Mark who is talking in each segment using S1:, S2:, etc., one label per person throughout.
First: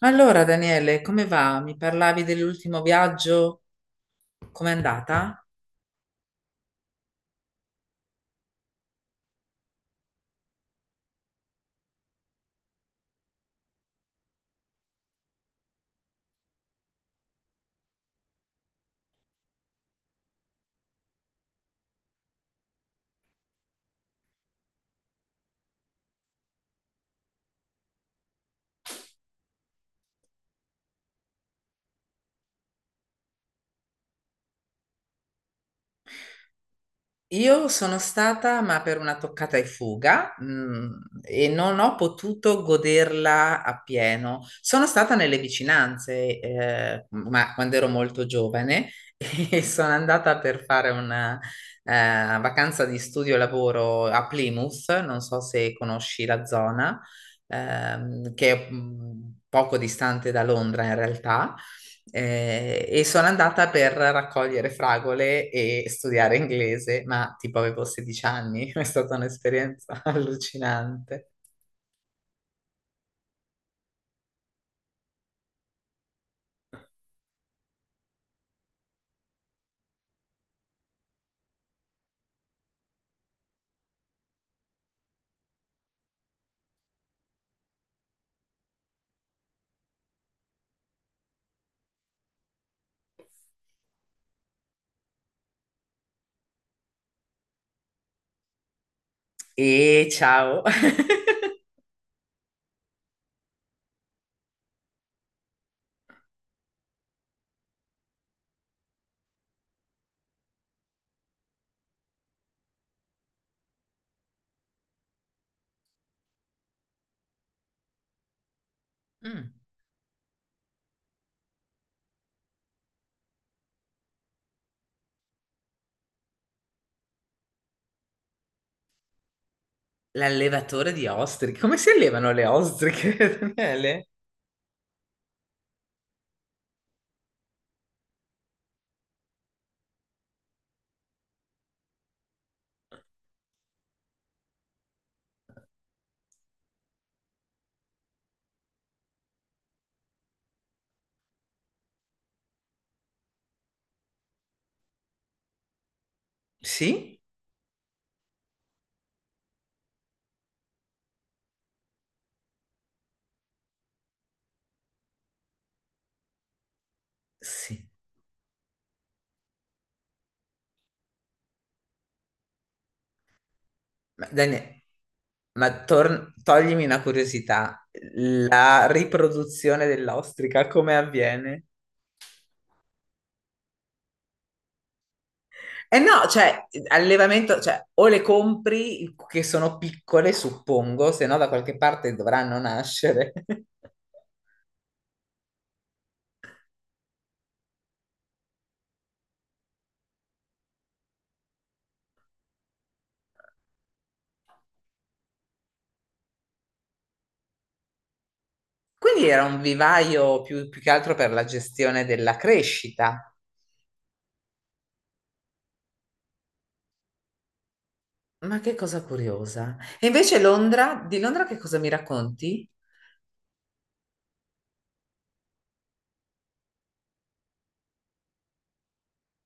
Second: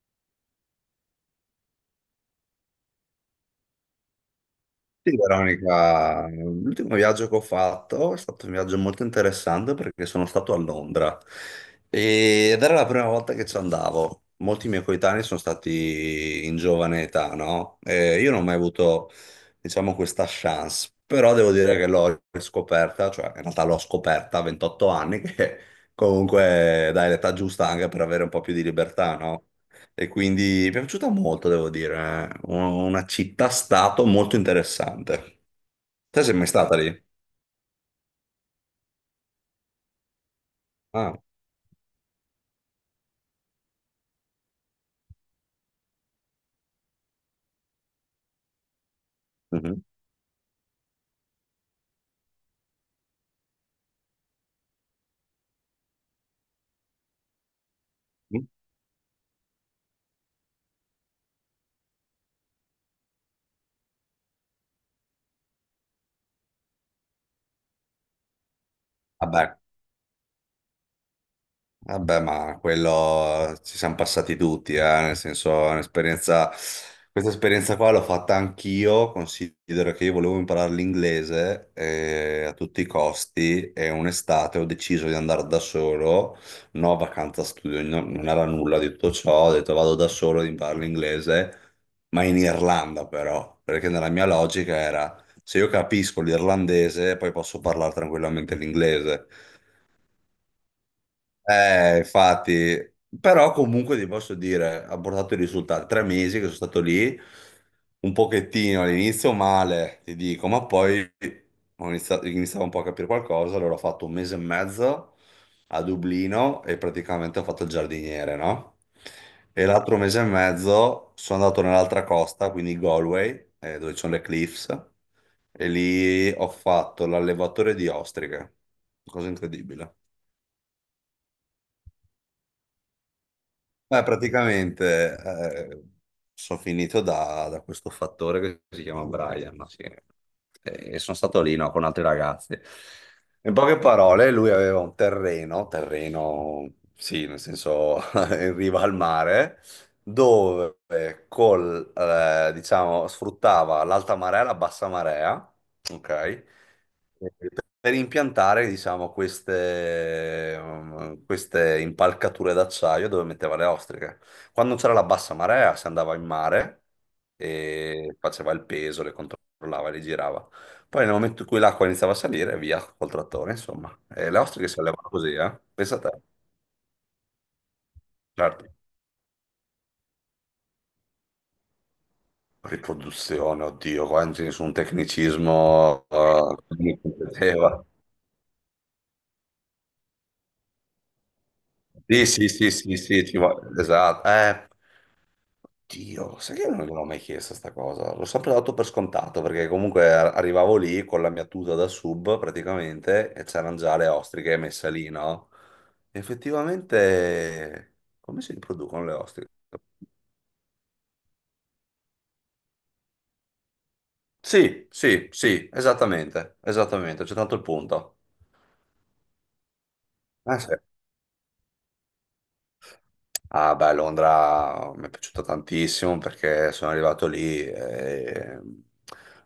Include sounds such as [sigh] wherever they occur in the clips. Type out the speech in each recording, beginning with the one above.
S1: Allora, Daniele, come va? Mi parlavi dell'ultimo viaggio? Com'è
S2: Sì,
S1: andata?
S2: Veronica, l'ultimo viaggio che ho fatto è stato un viaggio molto interessante perché sono stato a Londra. Ed era la prima volta che ci andavo. Molti miei coetanei sono stati in giovane età, no? E io non ho mai avuto, diciamo, questa chance, però devo dire che l'ho scoperta, cioè in realtà l'ho scoperta a 28 anni, [laughs] che comunque dai l'età giusta anche per avere un po' più di libertà, no? E quindi mi è piaciuta molto, devo dire. Una città-stato molto interessante. Te sei mai stata lì?
S1: Io sono stata, ma per una toccata e fuga,
S2: Ah,
S1: e non ho potuto goderla appieno. Sono stata nelle vicinanze, ma quando ero molto giovane. [laughs] E
S2: mhm.
S1: sono andata per fare una, eh, vacanza di studio e lavoro a Plymouth, non so se conosci la zona. Che è poco distante da Londra in realtà. E sono andata per raccogliere fragole e studiare inglese, ma tipo avevo 16 anni. [laughs] È stata
S2: Vabbè,
S1: un'esperienza [laughs] allucinante.
S2: vabbè, ma quello, ci siamo passati tutti, eh. Nel senso, è un'esperienza, questa esperienza qua l'ho fatta anch'io. Considero che io volevo imparare l'inglese a tutti i costi e un'estate ho deciso di andare da solo, no vacanza studio, non era nulla di tutto ciò, ho detto vado da solo ad imparare l'inglese, ma in Irlanda però, perché nella mia logica era: se io capisco l'irlandese poi posso parlare tranquillamente l'inglese.
S1: E ciao! [laughs]
S2: Infatti, però comunque ti posso dire, ha portato i risultati. Tre mesi che sono stato lì, un pochettino all'inizio male, ti dico, ma poi iniziavo un po' a capire qualcosa, allora ho fatto un mese e mezzo a Dublino e praticamente ho fatto il giardiniere, no?
S1: Mm.
S2: E l'altro mese e mezzo sono andato nell'altra costa, quindi Galway, dove ci sono le cliffs, e lì ho fatto l'allevatore di ostriche, cosa incredibile.
S1: L'allevatore di ostriche. Come si allevano le ostriche, [laughs]
S2: Beh,
S1: Daniele?
S2: praticamente, sono finito da questo fattore che si chiama Brian, no? Sì. E sono stato lì, no, con altri ragazzi. In poche parole, lui aveva un terreno, sì, nel senso, [laughs] in riva al mare, dove diciamo, sfruttava l'alta marea e la bassa marea, ok?
S1: Sì?
S2: Per impiantare, diciamo, queste impalcature d'acciaio dove metteva le ostriche. Quando c'era la bassa marea si andava in mare
S1: Sì.
S2: e faceva il peso, le controllava, le girava. Poi nel momento in cui l'acqua iniziava a salire, via col trattore, insomma.
S1: Ma,
S2: E le ostriche si
S1: Daniele,
S2: allevano così, eh?
S1: ma
S2: Pensa a te.
S1: toglimi una curiosità.
S2: Certo.
S1: La riproduzione dell'ostrica come avviene?
S2: Riproduzione, oddio, qua non c'è nessun
S1: Eh
S2: tecnicismo,
S1: no, cioè,
S2: [laughs] che mi
S1: allevamento, cioè,
S2: competeva.
S1: o le compri che sono piccole, suppongo, se no da qualche parte
S2: Sì, sì,
S1: dovranno
S2: sì, sì, sì,
S1: nascere. [laughs]
S2: esatto. Dio, sai che non l'ho mai chiesto sta cosa? L'ho sempre dato per scontato perché comunque arrivavo lì con la mia tuta da sub praticamente e c'erano già le ostriche messe lì, no? Effettivamente, come si riproducono le
S1: Quindi era
S2: ostriche?
S1: un vivaio più, più che altro per la gestione della crescita.
S2: Sì, sì, sì, esattamente, esattamente, c'è tanto il punto.
S1: Ma che cosa curiosa. E invece
S2: Ah, sì.
S1: Londra, di Londra che cosa mi racconti?
S2: Ah, beh, Londra mi è piaciuta tantissimo perché sono arrivato lì,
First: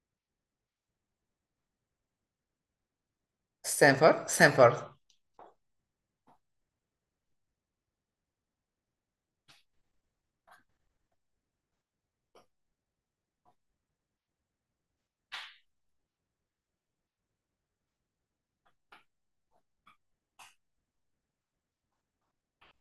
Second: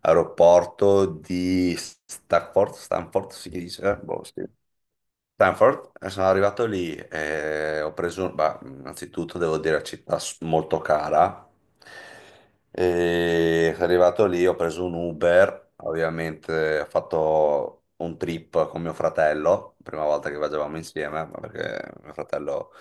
S2: aeroporto di Stafford, Stanford si dice? Boh,
S1: Stanford?
S2: sì.
S1: Stanford.
S2: Stanford, e sono arrivato lì e ho preso, beh, innanzitutto devo dire città molto cara, e sono arrivato lì, ho preso un Uber. Ovviamente ho fatto un trip con mio fratello, prima volta che viaggiavamo insieme, ma perché mio fratello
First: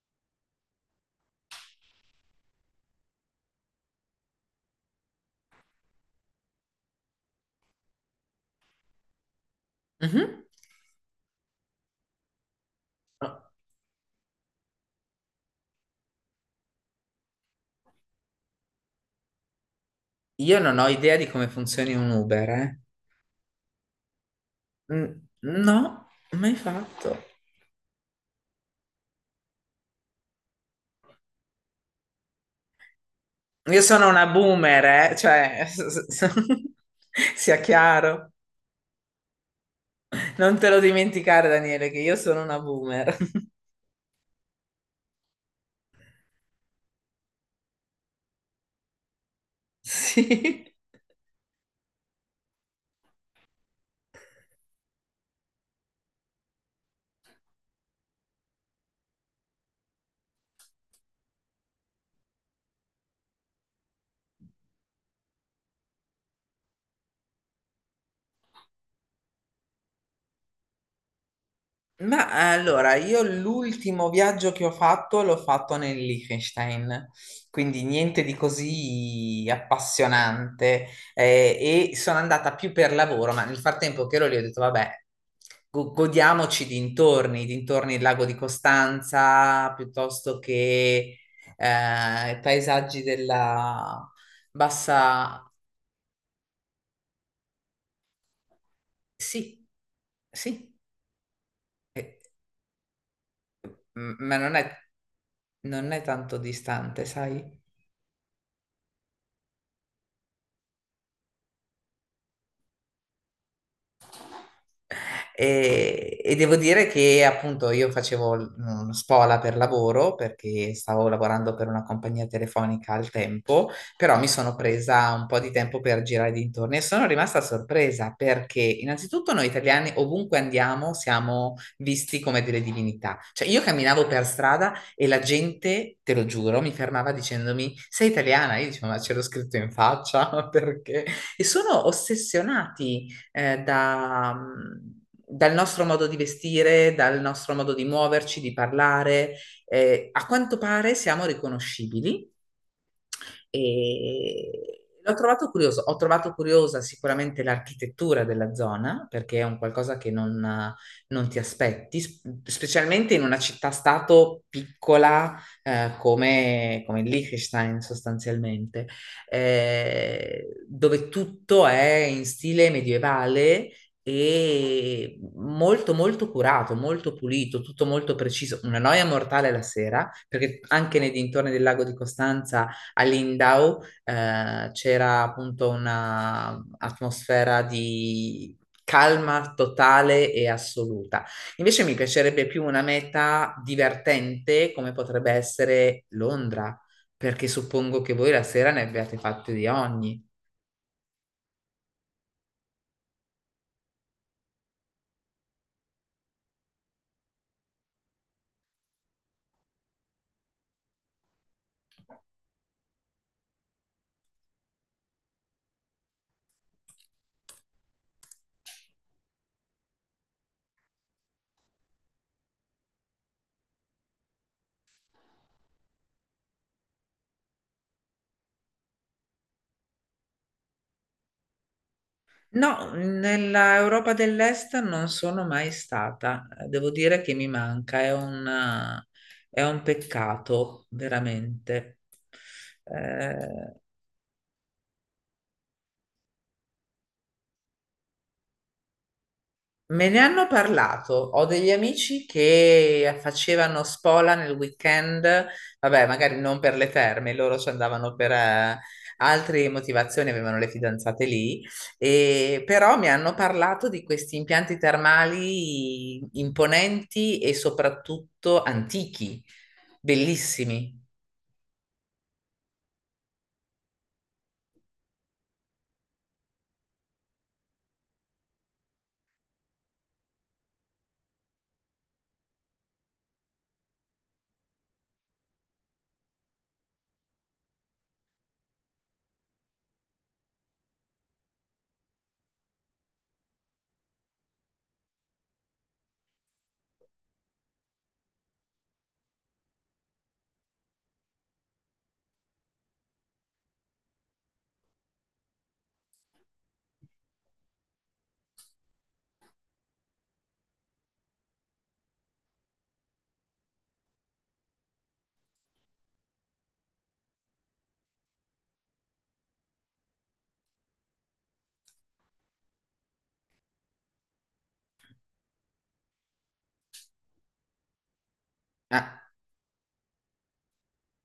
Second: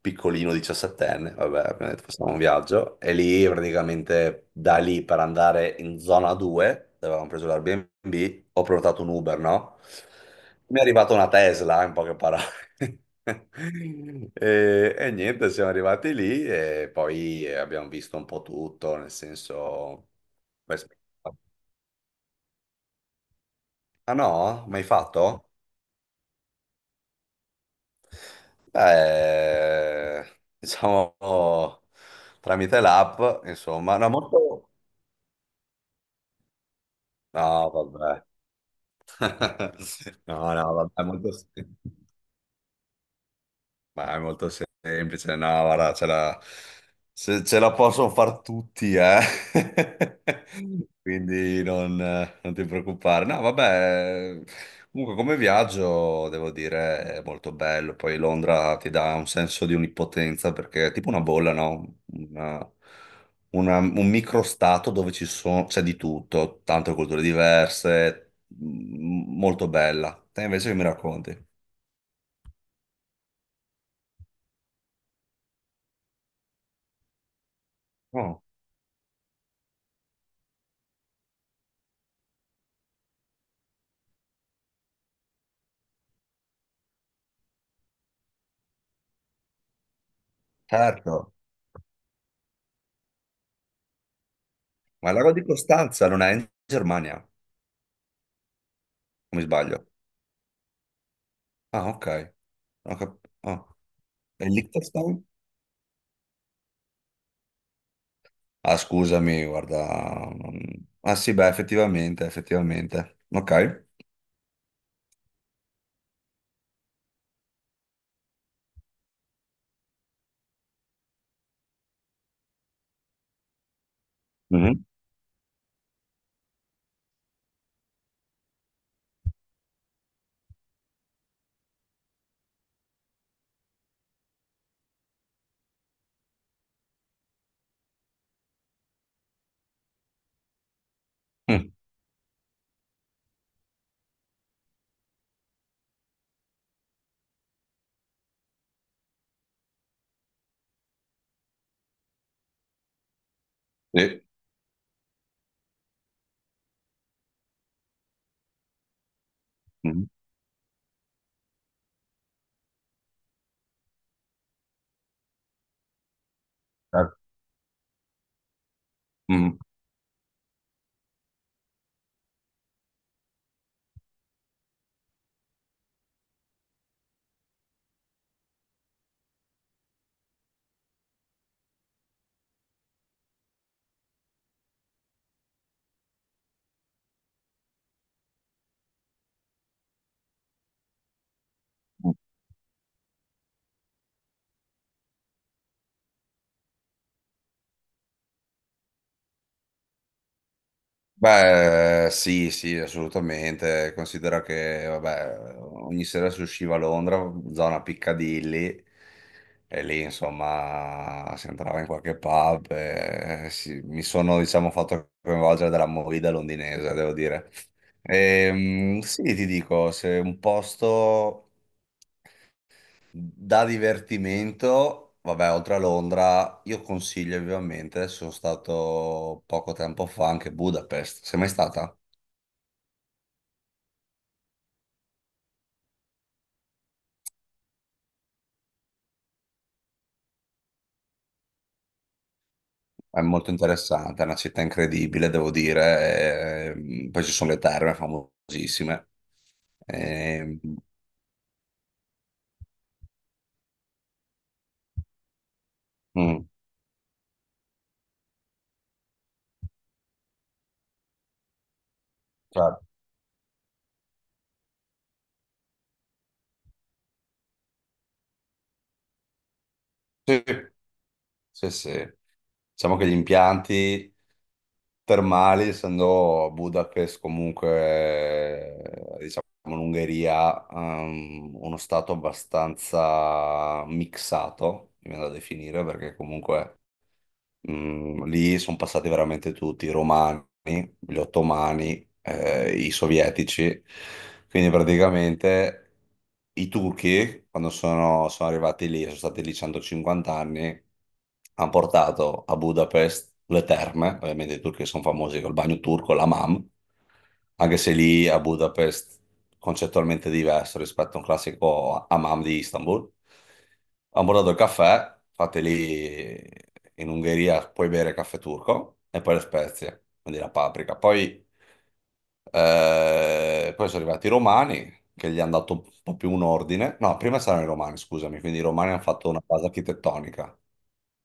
S2: piccolino, diciassettenne, vabbè, abbiamo detto facciamo un viaggio, e lì praticamente da lì per andare in zona 2, dove avevamo preso l'Airbnb, ho prenotato un Uber, no?
S1: Mhm.
S2: Mi è arrivata una Tesla, in poche parole. [laughs] E, e niente, siamo arrivati lì e poi abbiamo visto un po' tutto, nel senso...
S1: Io non ho idea di come funzioni un Uber, eh.
S2: Ah no? Mai
S1: Mm.
S2: fatto?
S1: No, mai fatto.
S2: Beh, diciamo tramite l'app,
S1: Io
S2: insomma,
S1: sono
S2: no,
S1: una
S2: molto.
S1: boomer, cioè, [laughs] sia
S2: No, vabbè.
S1: chiaro.
S2: [laughs] No,
S1: Non te
S2: no,
S1: lo
S2: vabbè, molto...
S1: dimenticare, Daniele, che io sono una boomer. [laughs]
S2: Ma è molto semplice, no, guarda, ce la, se- ce la possono far tutti, eh.
S1: Sì.
S2: [laughs] Quindi non, non ti preoccupare. No, vabbè, comunque come viaggio, devo dire, è molto bello. Poi Londra ti dà un senso di onnipotenza perché è tipo una bolla, no? Un microstato dove ci sono, c'è di tutto, tante culture diverse, molto bella. Te invece che mi racconti?
S1: Ma allora, io l'ultimo viaggio che ho fatto l'ho fatto nel Liechtenstein, quindi niente di
S2: Oh,
S1: così appassionante e sono andata più per lavoro, ma nel frattempo che ero lì ho detto, vabbè, godiamoci i dintorni del lago di Costanza, piuttosto che
S2: certo.
S1: i paesaggi della
S2: Ma il lago di
S1: bassa...
S2: Costanza non è in Germania, o mi
S1: Sì,
S2: sbaglio?
S1: sì.
S2: Ah, ok.
S1: Eh,
S2: Oh.
S1: ma
S2: E
S1: non è,
S2: Liechtenstein?
S1: non è tanto distante, sai?
S2: Ah, scusami, guarda, ah sì, beh, effettivamente, effettivamente. Ok.
S1: E devo dire che appunto io facevo uno spola per lavoro perché stavo lavorando per una compagnia telefonica al tempo, però mi sono
S2: Mhm.
S1: presa un po' di tempo per girare dintorni e sono rimasta sorpresa perché innanzitutto noi italiani ovunque andiamo siamo visti come delle divinità. Cioè io camminavo per strada e la gente, te lo giuro, mi fermava dicendomi sei italiana? Io dicevo ma ce l'ho scritto in faccia [laughs] perché? E
S2: Mm.
S1: sono ossessionati da, dal nostro modo di vestire, dal nostro modo di muoverci, di parlare. A quanto pare siamo riconoscibili
S2: Sì.
S1: e l'ho trovato curioso. Ho trovato curiosa sicuramente l'architettura della zona, perché è un qualcosa
S2: Mhm.
S1: che non, non ti aspetti, specialmente in una città-stato piccola come, come
S2: Certo.
S1: Liechtenstein sostanzialmente,
S2: Mhm.
S1: dove tutto è in stile medievale e molto curato, molto pulito, tutto molto preciso. Una noia mortale la sera, perché anche nei dintorni del lago di Costanza a Lindau c'era appunto un'atmosfera di calma totale e assoluta. Invece mi piacerebbe più una meta divertente come potrebbe essere Londra, perché suppongo che voi la sera ne abbiate fatte di ogni.
S2: Beh, sì, sì, assolutamente. Considera che, vabbè, ogni sera si usciva a Londra, zona Piccadilly, e lì, insomma, si entrava in qualche pub. E mi sono, diciamo, fatto coinvolgere dalla movida londinese, devo dire. Sì, ti dico, se un posto. Da divertimento, vabbè, oltre a Londra, io consiglio vivamente, adesso sono stato poco tempo fa anche a Budapest, sei mai stata?
S1: No, nella Europa dell'Est non sono mai stata. Devo dire che mi manca, è un peccato, veramente.
S2: È molto
S1: Eh,
S2: interessante, è una città incredibile, devo dire, poi ci sono le terme famosissime.
S1: Me ne hanno
S2: ehm,
S1: parlato, ho degli amici che facevano spola nel weekend, vabbè, magari
S2: mm,
S1: non per le terme, loro ci andavano per altre motivazioni, avevano le fidanzate lì, e,
S2: cioè,
S1: però mi hanno parlato di questi impianti termali imponenti e soprattutto antichi,
S2: sì,
S1: bellissimi.
S2: sì, sì. Diciamo che gli impianti termali, essendo Budapest comunque, diciamo, l'Ungheria, uno stato abbastanza mixato, mi viene da definire, perché comunque mm, lì sono passati veramente tutti, i romani, gli ottomani, i sovietici. Quindi praticamente i turchi, sono arrivati lì, sono stati lì 150 anni, hanno portato a Budapest le terme. Ovviamente i turchi sono famosi col bagno turco, la mam, anche se lì a Budapest concettualmente diverso rispetto a un classico hammam di Istanbul. Ho bordato il caffè, fate lì in Ungheria puoi bere caffè turco e poi le spezie, quindi la paprika. Poi, poi sono arrivati i romani che gli hanno dato un po' più un ordine. No, prima c'erano i romani, scusami, quindi i romani hanno
S1: Ah,
S2: fatto una base architettonica,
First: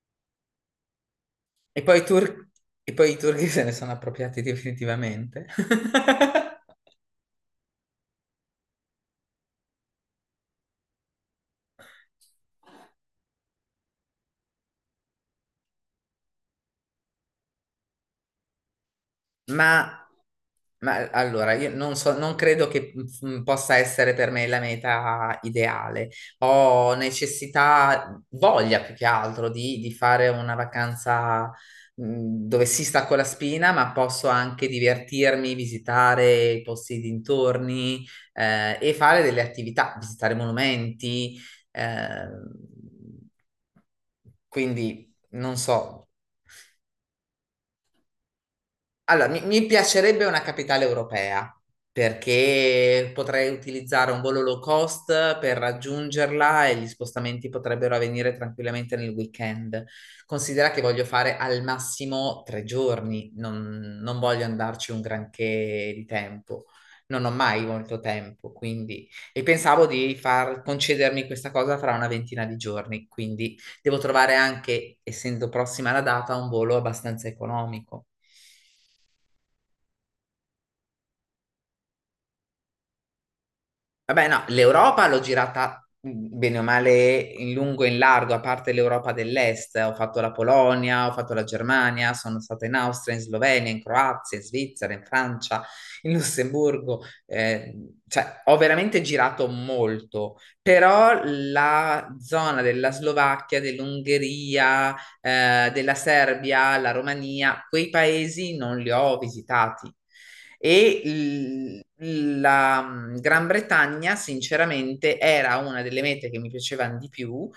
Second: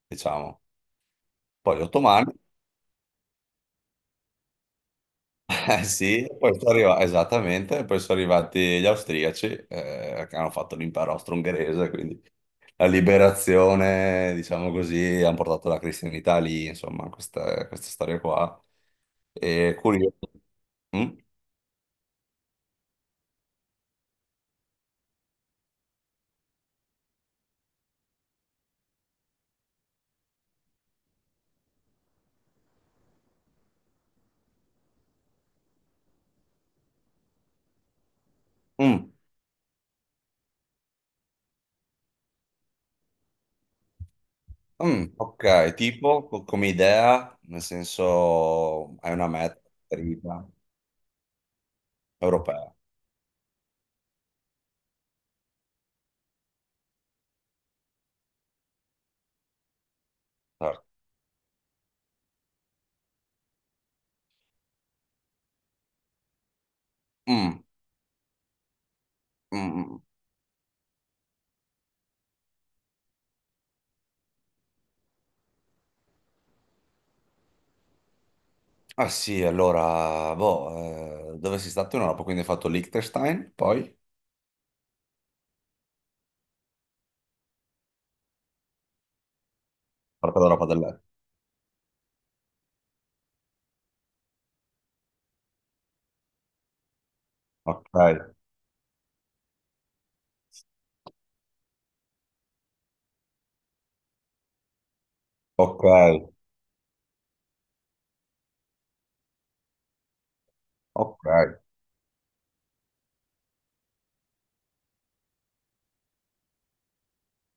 S2: diciamo. Poi gli
S1: e poi i
S2: ottomani,
S1: tur- e poi i turchi se ne sono appropriati definitivamente.
S2: [laughs] eh
S1: [laughs]
S2: sì, e poi sono arrivati, esattamente, e poi sono arrivati gli austriaci, che hanno fatto l'impero austro-ungherese, quindi la liberazione, diciamo così, hanno portato la cristianità lì, insomma, questa storia qua. E
S1: Ma,
S2: curioso.
S1: ma
S2: Mm?
S1: allora, io non so, non credo che possa essere per me la meta ideale. Ho necessità, voglia più che altro di fare una vacanza dove si stacco la spina, ma posso anche divertirmi, visitare i posti dintorni e
S2: Mm,
S1: fare delle attività, visitare monumenti. Eh, quindi
S2: mm, ok,
S1: non so.
S2: tipo come idea, nel senso hai
S1: Allora,
S2: una
S1: mi,
S2: meta
S1: mi piacerebbe una
S2: prima,
S1: capitale europea
S2: europea.
S1: perché potrei utilizzare un volo low cost per raggiungerla e gli spostamenti potrebbero avvenire tranquillamente nel weekend. Considera che
S2: Certo.
S1: voglio fare al massimo 3 giorni, non, non voglio andarci un granché di tempo. Non ho
S2: Mm,
S1: mai molto tempo, quindi... E
S2: mm,
S1: pensavo
S2: mm.
S1: di far concedermi questa cosa fra una ventina di giorni, quindi devo trovare anche, essendo prossima la data, un volo abbastanza economico.
S2: Ah sì, allora, boh, dove sei stato in Europa? Quindi hai fatto Liechtenstein, poi
S1: Vabbè, no, l'Europa l'ho girata bene o male in lungo e in largo, a parte l'Europa dell'Est. Ho fatto la
S2: parte d'Europa dell'Est.
S1: Polonia, ho fatto la Germania, sono stata in Austria, in Slovenia, in Croazia, in Svizzera, in Francia, in Lussemburgo.
S2: Ok,
S1: Cioè, ho veramente girato molto, però la zona della Slovacchia, dell'Ungheria,
S2: ok,
S1: della Serbia, la Romania, quei paesi non li ho visitati.
S2: ok.
S1: E la Gran Bretagna, sinceramente, era una delle mete che mi piacevano di più.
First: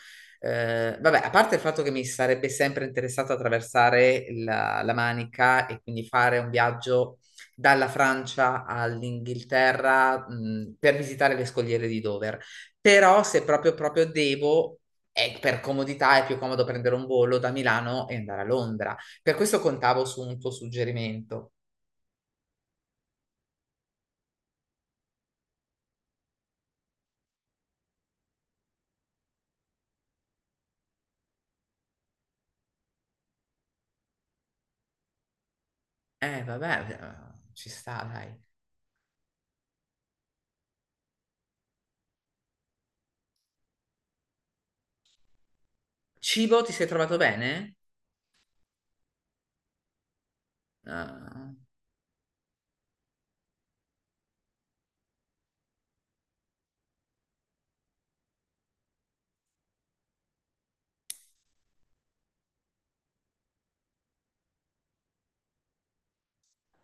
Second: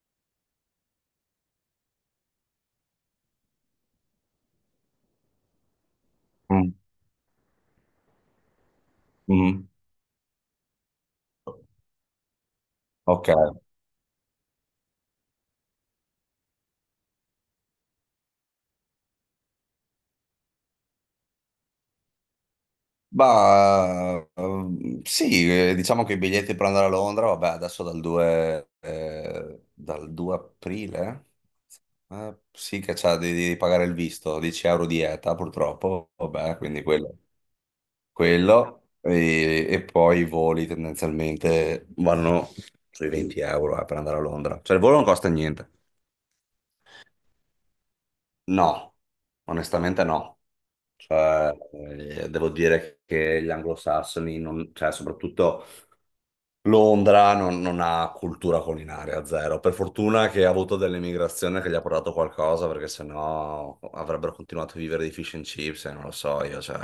S1: Vabbè, a parte il fatto che mi sarebbe sempre interessato attraversare la, la Manica e quindi fare un
S2: Mm,
S1: viaggio dalla Francia
S2: mm,
S1: all'Inghilterra, per visitare le scogliere di Dover. Però se
S2: ok.
S1: proprio proprio devo, è per comodità è più comodo prendere un volo da Milano e andare a Londra. Per questo contavo su un tuo suggerimento.
S2: Bah, sì, diciamo che i biglietti per andare a Londra, vabbè, adesso dal 2 aprile, sì che c'è, devi, devi pagare il visto, 10 € di ETA purtroppo, vabbè, quindi
S1: Vabbè,
S2: quello,
S1: ci sta, dai.
S2: quello e poi i voli tendenzialmente vanno sui 20 euro, per andare a Londra, cioè il volo non costa niente.
S1: Cibo, ti sei trovato bene?
S2: No, onestamente no.
S1: Ah,
S2: Cioè, devo dire che gli anglosassoni, cioè, soprattutto Londra non, non ha cultura culinaria, zero. Per fortuna che ha avuto dell'emigrazione che gli ha portato qualcosa, perché sennò avrebbero continuato a vivere di fish and chips, e non lo so io, cioè...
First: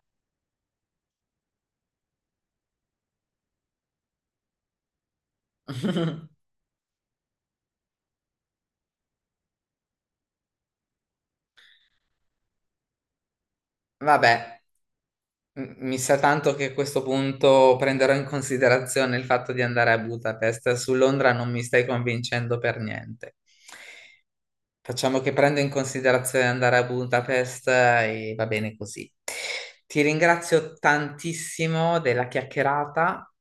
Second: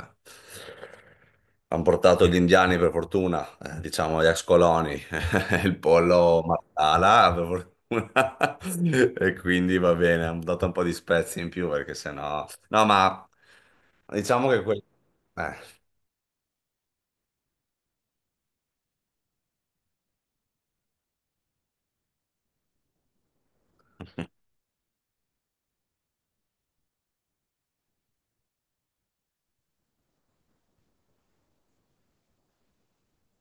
S2: Hanno portato gli indiani, per fortuna, diciamo gli ex coloni, [laughs] il pollo Marsala, per fortuna, [laughs] e quindi va bene, hanno dato un po' di spezie in più, perché sennò... No, ma diciamo
S1: vabbè,
S2: che... Eh,
S1: mi sa tanto che a questo punto prenderò in considerazione il fatto di andare a Budapest. Su Londra non mi stai convincendo per niente. Facciamo che prendo in considerazione andare a Budapest e va bene così. Ti ringrazio tantissimo della chiacchierata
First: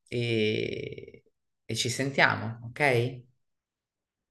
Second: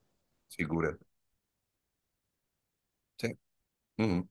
S2: figurati.
S1: e ci sentiamo, ok?
S2: Sì. Mhm.